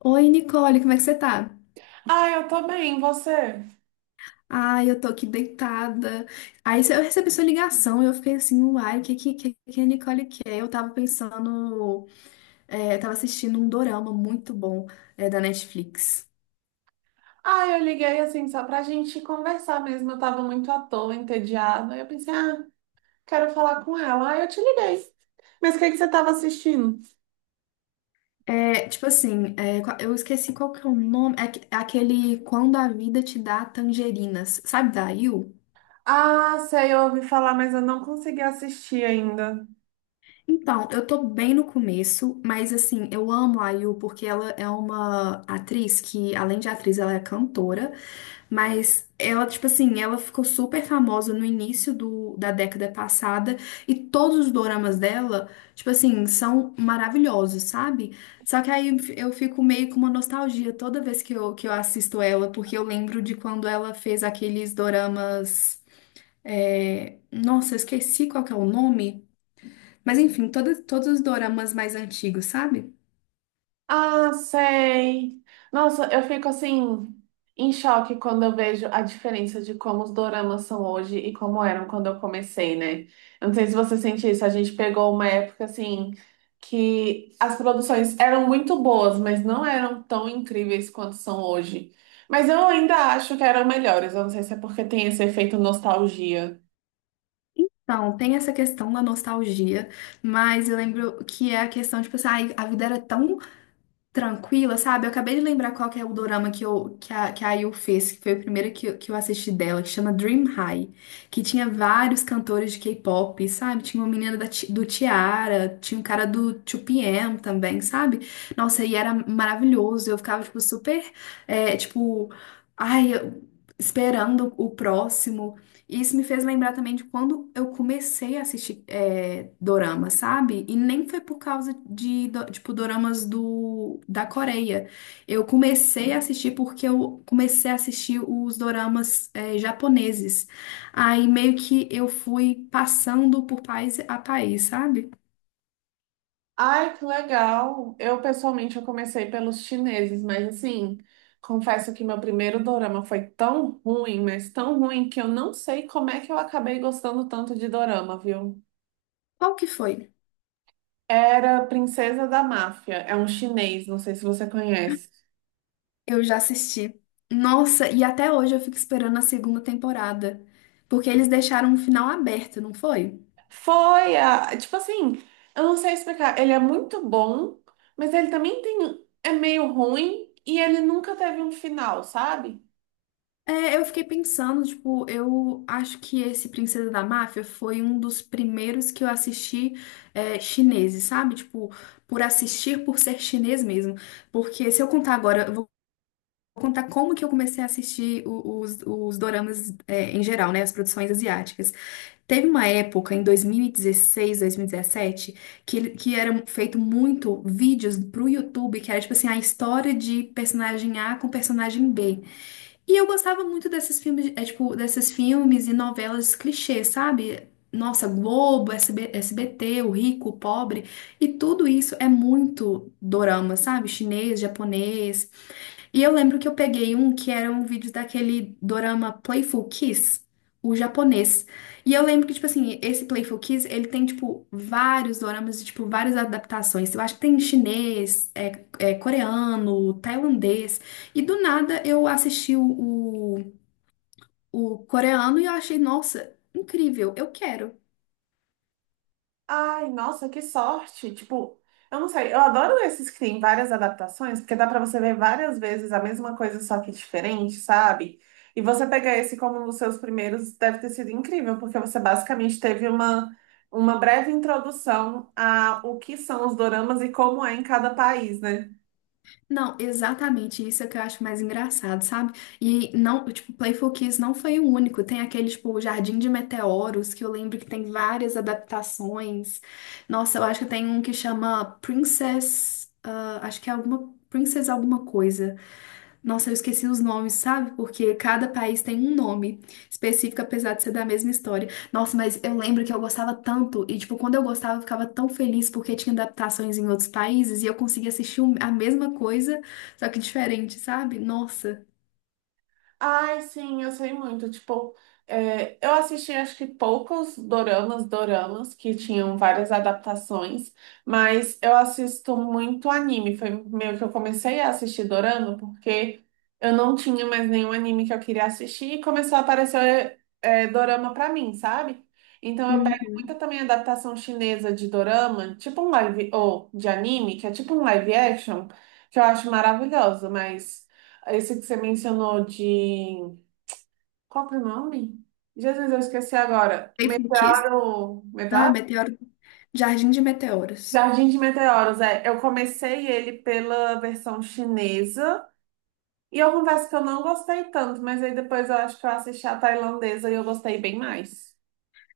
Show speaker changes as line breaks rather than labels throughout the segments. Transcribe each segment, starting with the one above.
Oi, Nicole, como é que você tá?
Ah, eu tô bem, e você?
Ah, eu tô aqui deitada. Aí eu recebi sua ligação e eu fiquei assim, uai, o que, que a Nicole quer? Eu tava pensando, eu tava assistindo um dorama muito bom, da Netflix.
Ah, eu liguei assim só pra gente conversar mesmo. Eu tava muito à toa, entediada. Aí eu pensei, ah, Quero falar com ela. Ah, eu te liguei. Mas o que que você tava assistindo?
Eu esqueci qual que é o nome, é aquele Quando a Vida Te Dá Tangerinas, sabe da IU?
Ah, sei, eu ouvi falar, mas eu não consegui assistir ainda.
Então, eu tô bem no começo, mas assim, eu amo a IU porque ela é uma atriz que, além de atriz, ela é cantora. Mas ela, tipo assim, ela ficou super famosa no início da década passada e todos os doramas dela, tipo assim, são maravilhosos, sabe? Só que aí eu fico meio com uma nostalgia toda vez que eu assisto ela, porque eu lembro de quando ela fez aqueles doramas. Nossa, eu esqueci qual que é o nome. Mas enfim, todos os doramas mais antigos, sabe?
Ah, sei. Nossa, eu fico assim em choque quando eu vejo a diferença de como os doramas são hoje e como eram quando eu comecei, né? Eu não sei se você sente isso, a gente pegou uma época assim que as produções eram muito boas, mas não eram tão incríveis quanto são hoje. Mas eu ainda acho que eram melhores, eu não sei se é porque tem esse efeito nostalgia.
Então, tem essa questão da nostalgia, mas eu lembro que é a questão, tipo assim, ai, a vida era tão tranquila, sabe? Eu acabei de lembrar qual que é o dorama que a IU fez, que foi o primeiro que eu assisti dela, que chama Dream High, que tinha vários cantores de K-pop, sabe? Tinha uma menina do Tiara, tinha um cara do 2PM também, sabe? Nossa, e era maravilhoso, eu ficava, tipo, super, é, tipo, ai, eu- esperando o próximo. E isso me fez lembrar também de quando eu comecei a assistir dorama, sabe? E nem foi por causa tipo, doramas da Coreia. Eu comecei a assistir porque eu comecei a assistir os doramas japoneses. Aí meio que eu fui passando por país a país, sabe?
Ai, que legal! Eu, pessoalmente, eu comecei pelos chineses, mas assim, confesso que meu primeiro dorama foi tão ruim, mas tão ruim, que eu não sei como é que eu acabei gostando tanto de dorama, viu?
Qual que foi?
Era Princesa da Máfia, é um chinês, não sei se você conhece.
Eu já assisti. Nossa, e até hoje eu fico esperando a segunda temporada. Porque eles deixaram um final aberto, não foi?
Foi, a, tipo assim, eu não sei explicar, ele é muito bom, mas ele também tem, é meio ruim e ele nunca teve um final, sabe?
É, eu fiquei pensando, tipo, eu acho que esse Princesa da Máfia foi um dos primeiros que eu assisti chineses, sabe? Tipo, por assistir, por ser chinês mesmo. Porque se eu contar agora, eu vou contar como que eu comecei a assistir os doramas em geral, né? As produções asiáticas. Teve uma época, em 2016, 2017, que eram feito muito vídeos pro YouTube, que era tipo assim, a história de personagem A com personagem B. E eu gostava muito desses filmes, desses filmes e novelas clichês, sabe? Nossa, Globo, SB, SBT, o rico, o pobre, e tudo isso é muito dorama, sabe? Chinês, japonês. E eu lembro que eu peguei um que era um vídeo daquele dorama Playful Kiss, o japonês. E eu lembro que, tipo assim, esse Playful Kiss, ele tem, tipo, vários doramas, e, tipo, várias adaptações. Eu acho que tem chinês, coreano, tailandês. E do nada eu assisti o coreano e eu achei, nossa, incrível, eu quero.
Ai, nossa, que sorte! Tipo, eu não sei, eu adoro esses que tem várias adaptações, porque dá pra você ver várias vezes a mesma coisa, só que diferente, sabe? E você pegar esse como um dos seus primeiros deve ter sido incrível, porque você basicamente teve uma breve introdução a o que são os doramas e como é em cada país, né?
Não, exatamente isso é que eu acho mais engraçado, sabe? E não, tipo, Playful Kiss não foi o único. Tem aquele, tipo, o Jardim de Meteoros, que eu lembro que tem várias adaptações. Nossa, eu acho que tem um que chama Princess, ah, acho que é alguma Princess alguma coisa. Nossa, eu esqueci os nomes, sabe? Porque cada país tem um nome específico, apesar de ser da mesma história. Nossa, mas eu lembro que eu gostava tanto. E, tipo, quando eu gostava, eu ficava tão feliz porque tinha adaptações em outros países e eu conseguia assistir a mesma coisa, só que diferente, sabe? Nossa.
Ai, sim, eu sei muito. Tipo, eu assisti acho que poucos doramas, doramas que tinham várias adaptações, mas eu assisto muito anime. Foi meio que eu comecei a assistir dorama porque eu não tinha mais nenhum anime que eu queria assistir e começou a aparecer dorama pra mim, sabe? Então eu pego muita
Uhum.
também adaptação chinesa de dorama, tipo um live, ou de anime, que é tipo um live action, que eu acho maravilhoso, mas. Esse que você mencionou de. Qual que é o nome? Jesus, eu esqueci agora.
Faithful Kiss?
Meteoro.
Ah,
Meteoro?
Meteoro. Jardim de Meteoros.
Jardim de Meteoros, é. Eu comecei ele pela versão chinesa. E eu confesso que eu não gostei tanto, mas aí depois eu acho que eu assisti a tailandesa e eu gostei bem mais.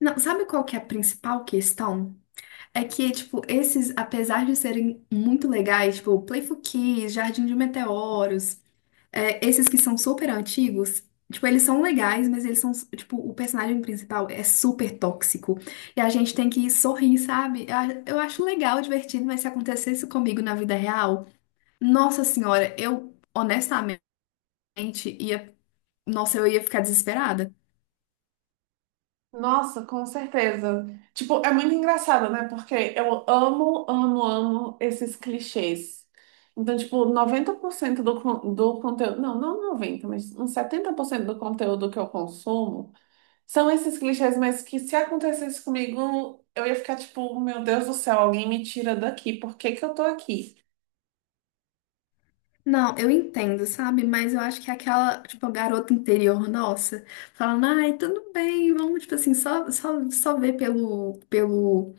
Não, sabe qual que é a principal questão? É que, tipo, esses, apesar de serem muito legais, tipo, Playful Kiss, Jardim de Meteoros. É, esses que são super antigos, tipo, eles são legais, mas eles são, tipo, o personagem principal é super tóxico. E a gente tem que sorrir, sabe? Eu acho legal, divertido, mas se acontecesse comigo na vida real, nossa senhora, eu honestamente ia. Nossa, eu ia ficar desesperada.
Nossa, com certeza. Tipo, é muito engraçado, né? Porque eu amo, amo, amo esses clichês. Então, tipo, 90% do conteúdo. Não, não 90, mas uns 70% do conteúdo que eu consumo são esses clichês, mas que se acontecesse comigo, eu ia ficar tipo, meu Deus do céu, alguém me tira daqui, por que que eu tô aqui?
Não, eu entendo, sabe? Mas eu acho que é aquela, tipo, a garota interior nossa, falando, ai, tudo bem, vamos, tipo assim, só ver pelo, pelo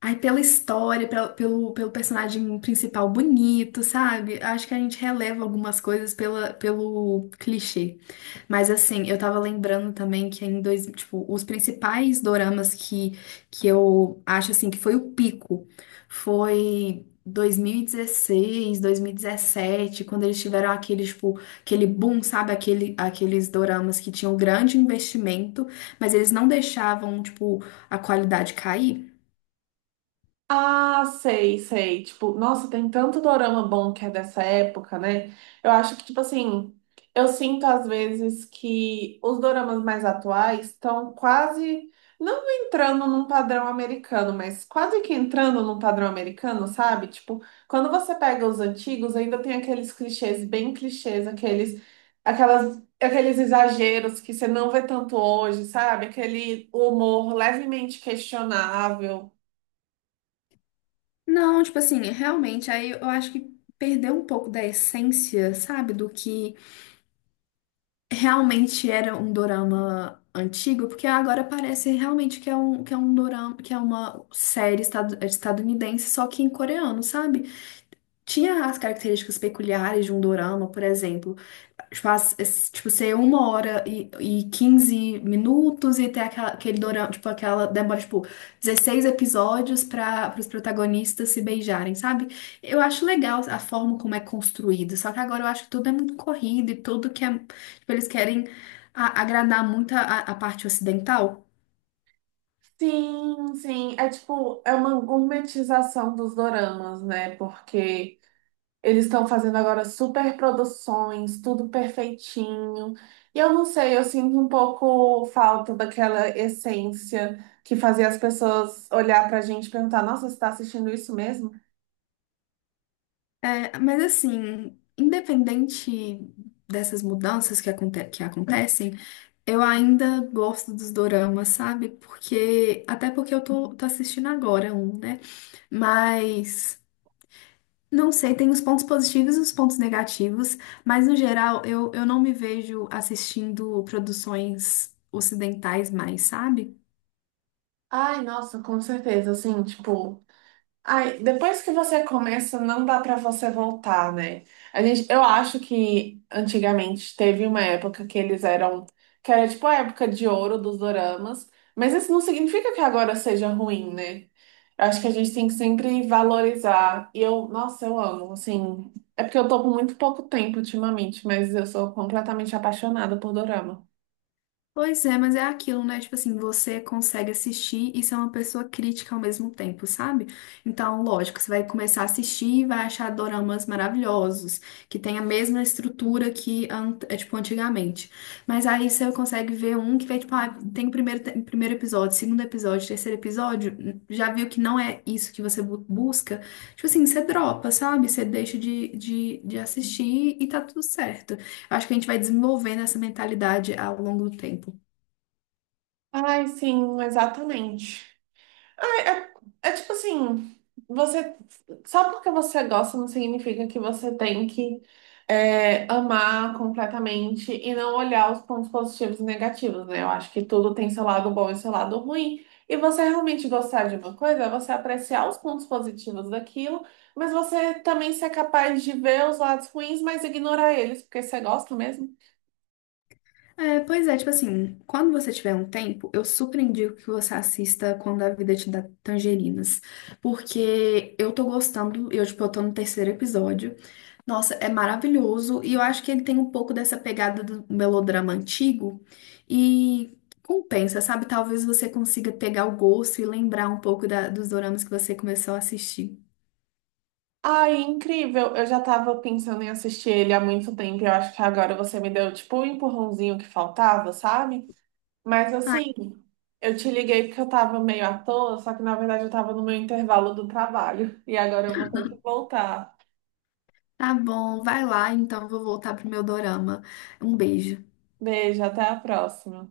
Aí pela história, pelo personagem principal bonito, sabe? Acho que a gente releva algumas coisas pelo clichê. Mas assim, eu tava lembrando também que em dois, tipo, os principais doramas que eu acho assim que foi o pico foi 2016, 2017, quando eles tiveram aquele, tipo, aquele boom, sabe? Aqueles doramas que tinham grande investimento, mas eles não deixavam, tipo, a qualidade cair.
Ah, sei, sei. Tipo, nossa, tem tanto dorama bom que é dessa época, né? Eu acho que, tipo assim, eu sinto às vezes que os doramas mais atuais estão quase, não entrando num padrão americano, mas quase que entrando num padrão americano, sabe? Tipo, quando você pega os antigos, ainda tem aqueles clichês bem clichês, aquelas, aqueles exageros que você não vê tanto hoje, sabe? Aquele humor levemente questionável.
Não, tipo assim, realmente, aí eu acho que perdeu um pouco da essência, sabe, do que realmente era um dorama antigo, porque agora parece realmente que é um, que é uma série estadunidense, só que em coreano, sabe? Tinha as características peculiares de um dorama, por exemplo tipo, tipo, ser uma hora e 15 minutos e ter aquela, aquele dorama, tipo, aquela demora, tipo, 16 episódios para os protagonistas se beijarem, sabe? Eu acho legal a forma como é construído, só que agora eu acho que tudo é muito corrido e tudo que é, tipo, eles querem agradar muito a parte ocidental.
Sim, sim. É tipo, é uma gourmetização dos doramas, né? Porque eles estão fazendo agora super produções, tudo perfeitinho. E eu não sei, eu sinto um pouco falta daquela essência que fazia as pessoas olhar pra gente e perguntar: Nossa, você tá assistindo isso mesmo?
É, mas assim, independente dessas mudanças que acontecem, eu ainda gosto dos doramas, sabe? Porque, até porque eu tô assistindo agora um, né? Mas, não sei, tem os pontos positivos e os pontos negativos, mas no geral eu não me vejo assistindo produções ocidentais mais, sabe?
Ai, nossa, com certeza. Assim, tipo. Ai, depois que você começa, não dá pra você voltar, né? A gente, eu acho que antigamente teve uma época que eles eram, que era tipo a época de ouro dos doramas, mas isso não significa que agora seja ruim, né? Eu acho que a gente tem que sempre valorizar. E eu, nossa, eu amo, assim, é porque eu tô com muito pouco tempo ultimamente, mas eu sou completamente apaixonada por dorama.
Pois é, mas é aquilo, né? Tipo assim, você consegue assistir e ser uma pessoa crítica ao mesmo tempo, sabe? Então, lógico, você vai começar a assistir e vai achar doramas maravilhosos, que tem a mesma estrutura que, an- é, tipo, antigamente. Mas aí você consegue ver um que vai, tipo, ah, tem o primeiro, primeiro episódio, segundo episódio, terceiro episódio, já viu que não é isso que você busca. Tipo assim, você dropa, sabe? Você deixa de assistir e tá tudo certo. Eu acho que a gente vai desenvolvendo essa mentalidade ao longo do tempo.
Ai, sim, exatamente. Ah, é tipo assim, você só porque você gosta não significa que você tem que amar completamente e não olhar os pontos positivos e negativos, né? Eu acho que tudo tem seu lado bom e seu lado ruim. E você realmente gostar de uma coisa é você apreciar os pontos positivos daquilo, mas você também ser capaz de ver os lados ruins, mas ignorar eles, porque você gosta mesmo.
É, pois é, tipo assim, quando você tiver um tempo, eu super indico que você assista Quando a Vida Te Dá Tangerinas. Porque eu tô gostando, eu, tipo, eu tô no terceiro episódio. Nossa, é maravilhoso. E eu acho que ele tem um pouco dessa pegada do melodrama antigo. E compensa, sabe? Talvez você consiga pegar o gosto e lembrar um pouco dos doramas que você começou a assistir.
Ai, incrível! Eu já tava pensando em assistir ele há muito tempo. Eu acho que agora você me deu tipo o empurrãozinho que faltava, sabe? Mas
Ai,
assim, eu te liguei porque eu tava meio à toa, só que na verdade eu tava no meu intervalo do trabalho. E agora eu vou ter que voltar.
tá bom, vai lá, então eu vou voltar pro meu dorama. Um beijo.
Beijo, até a próxima.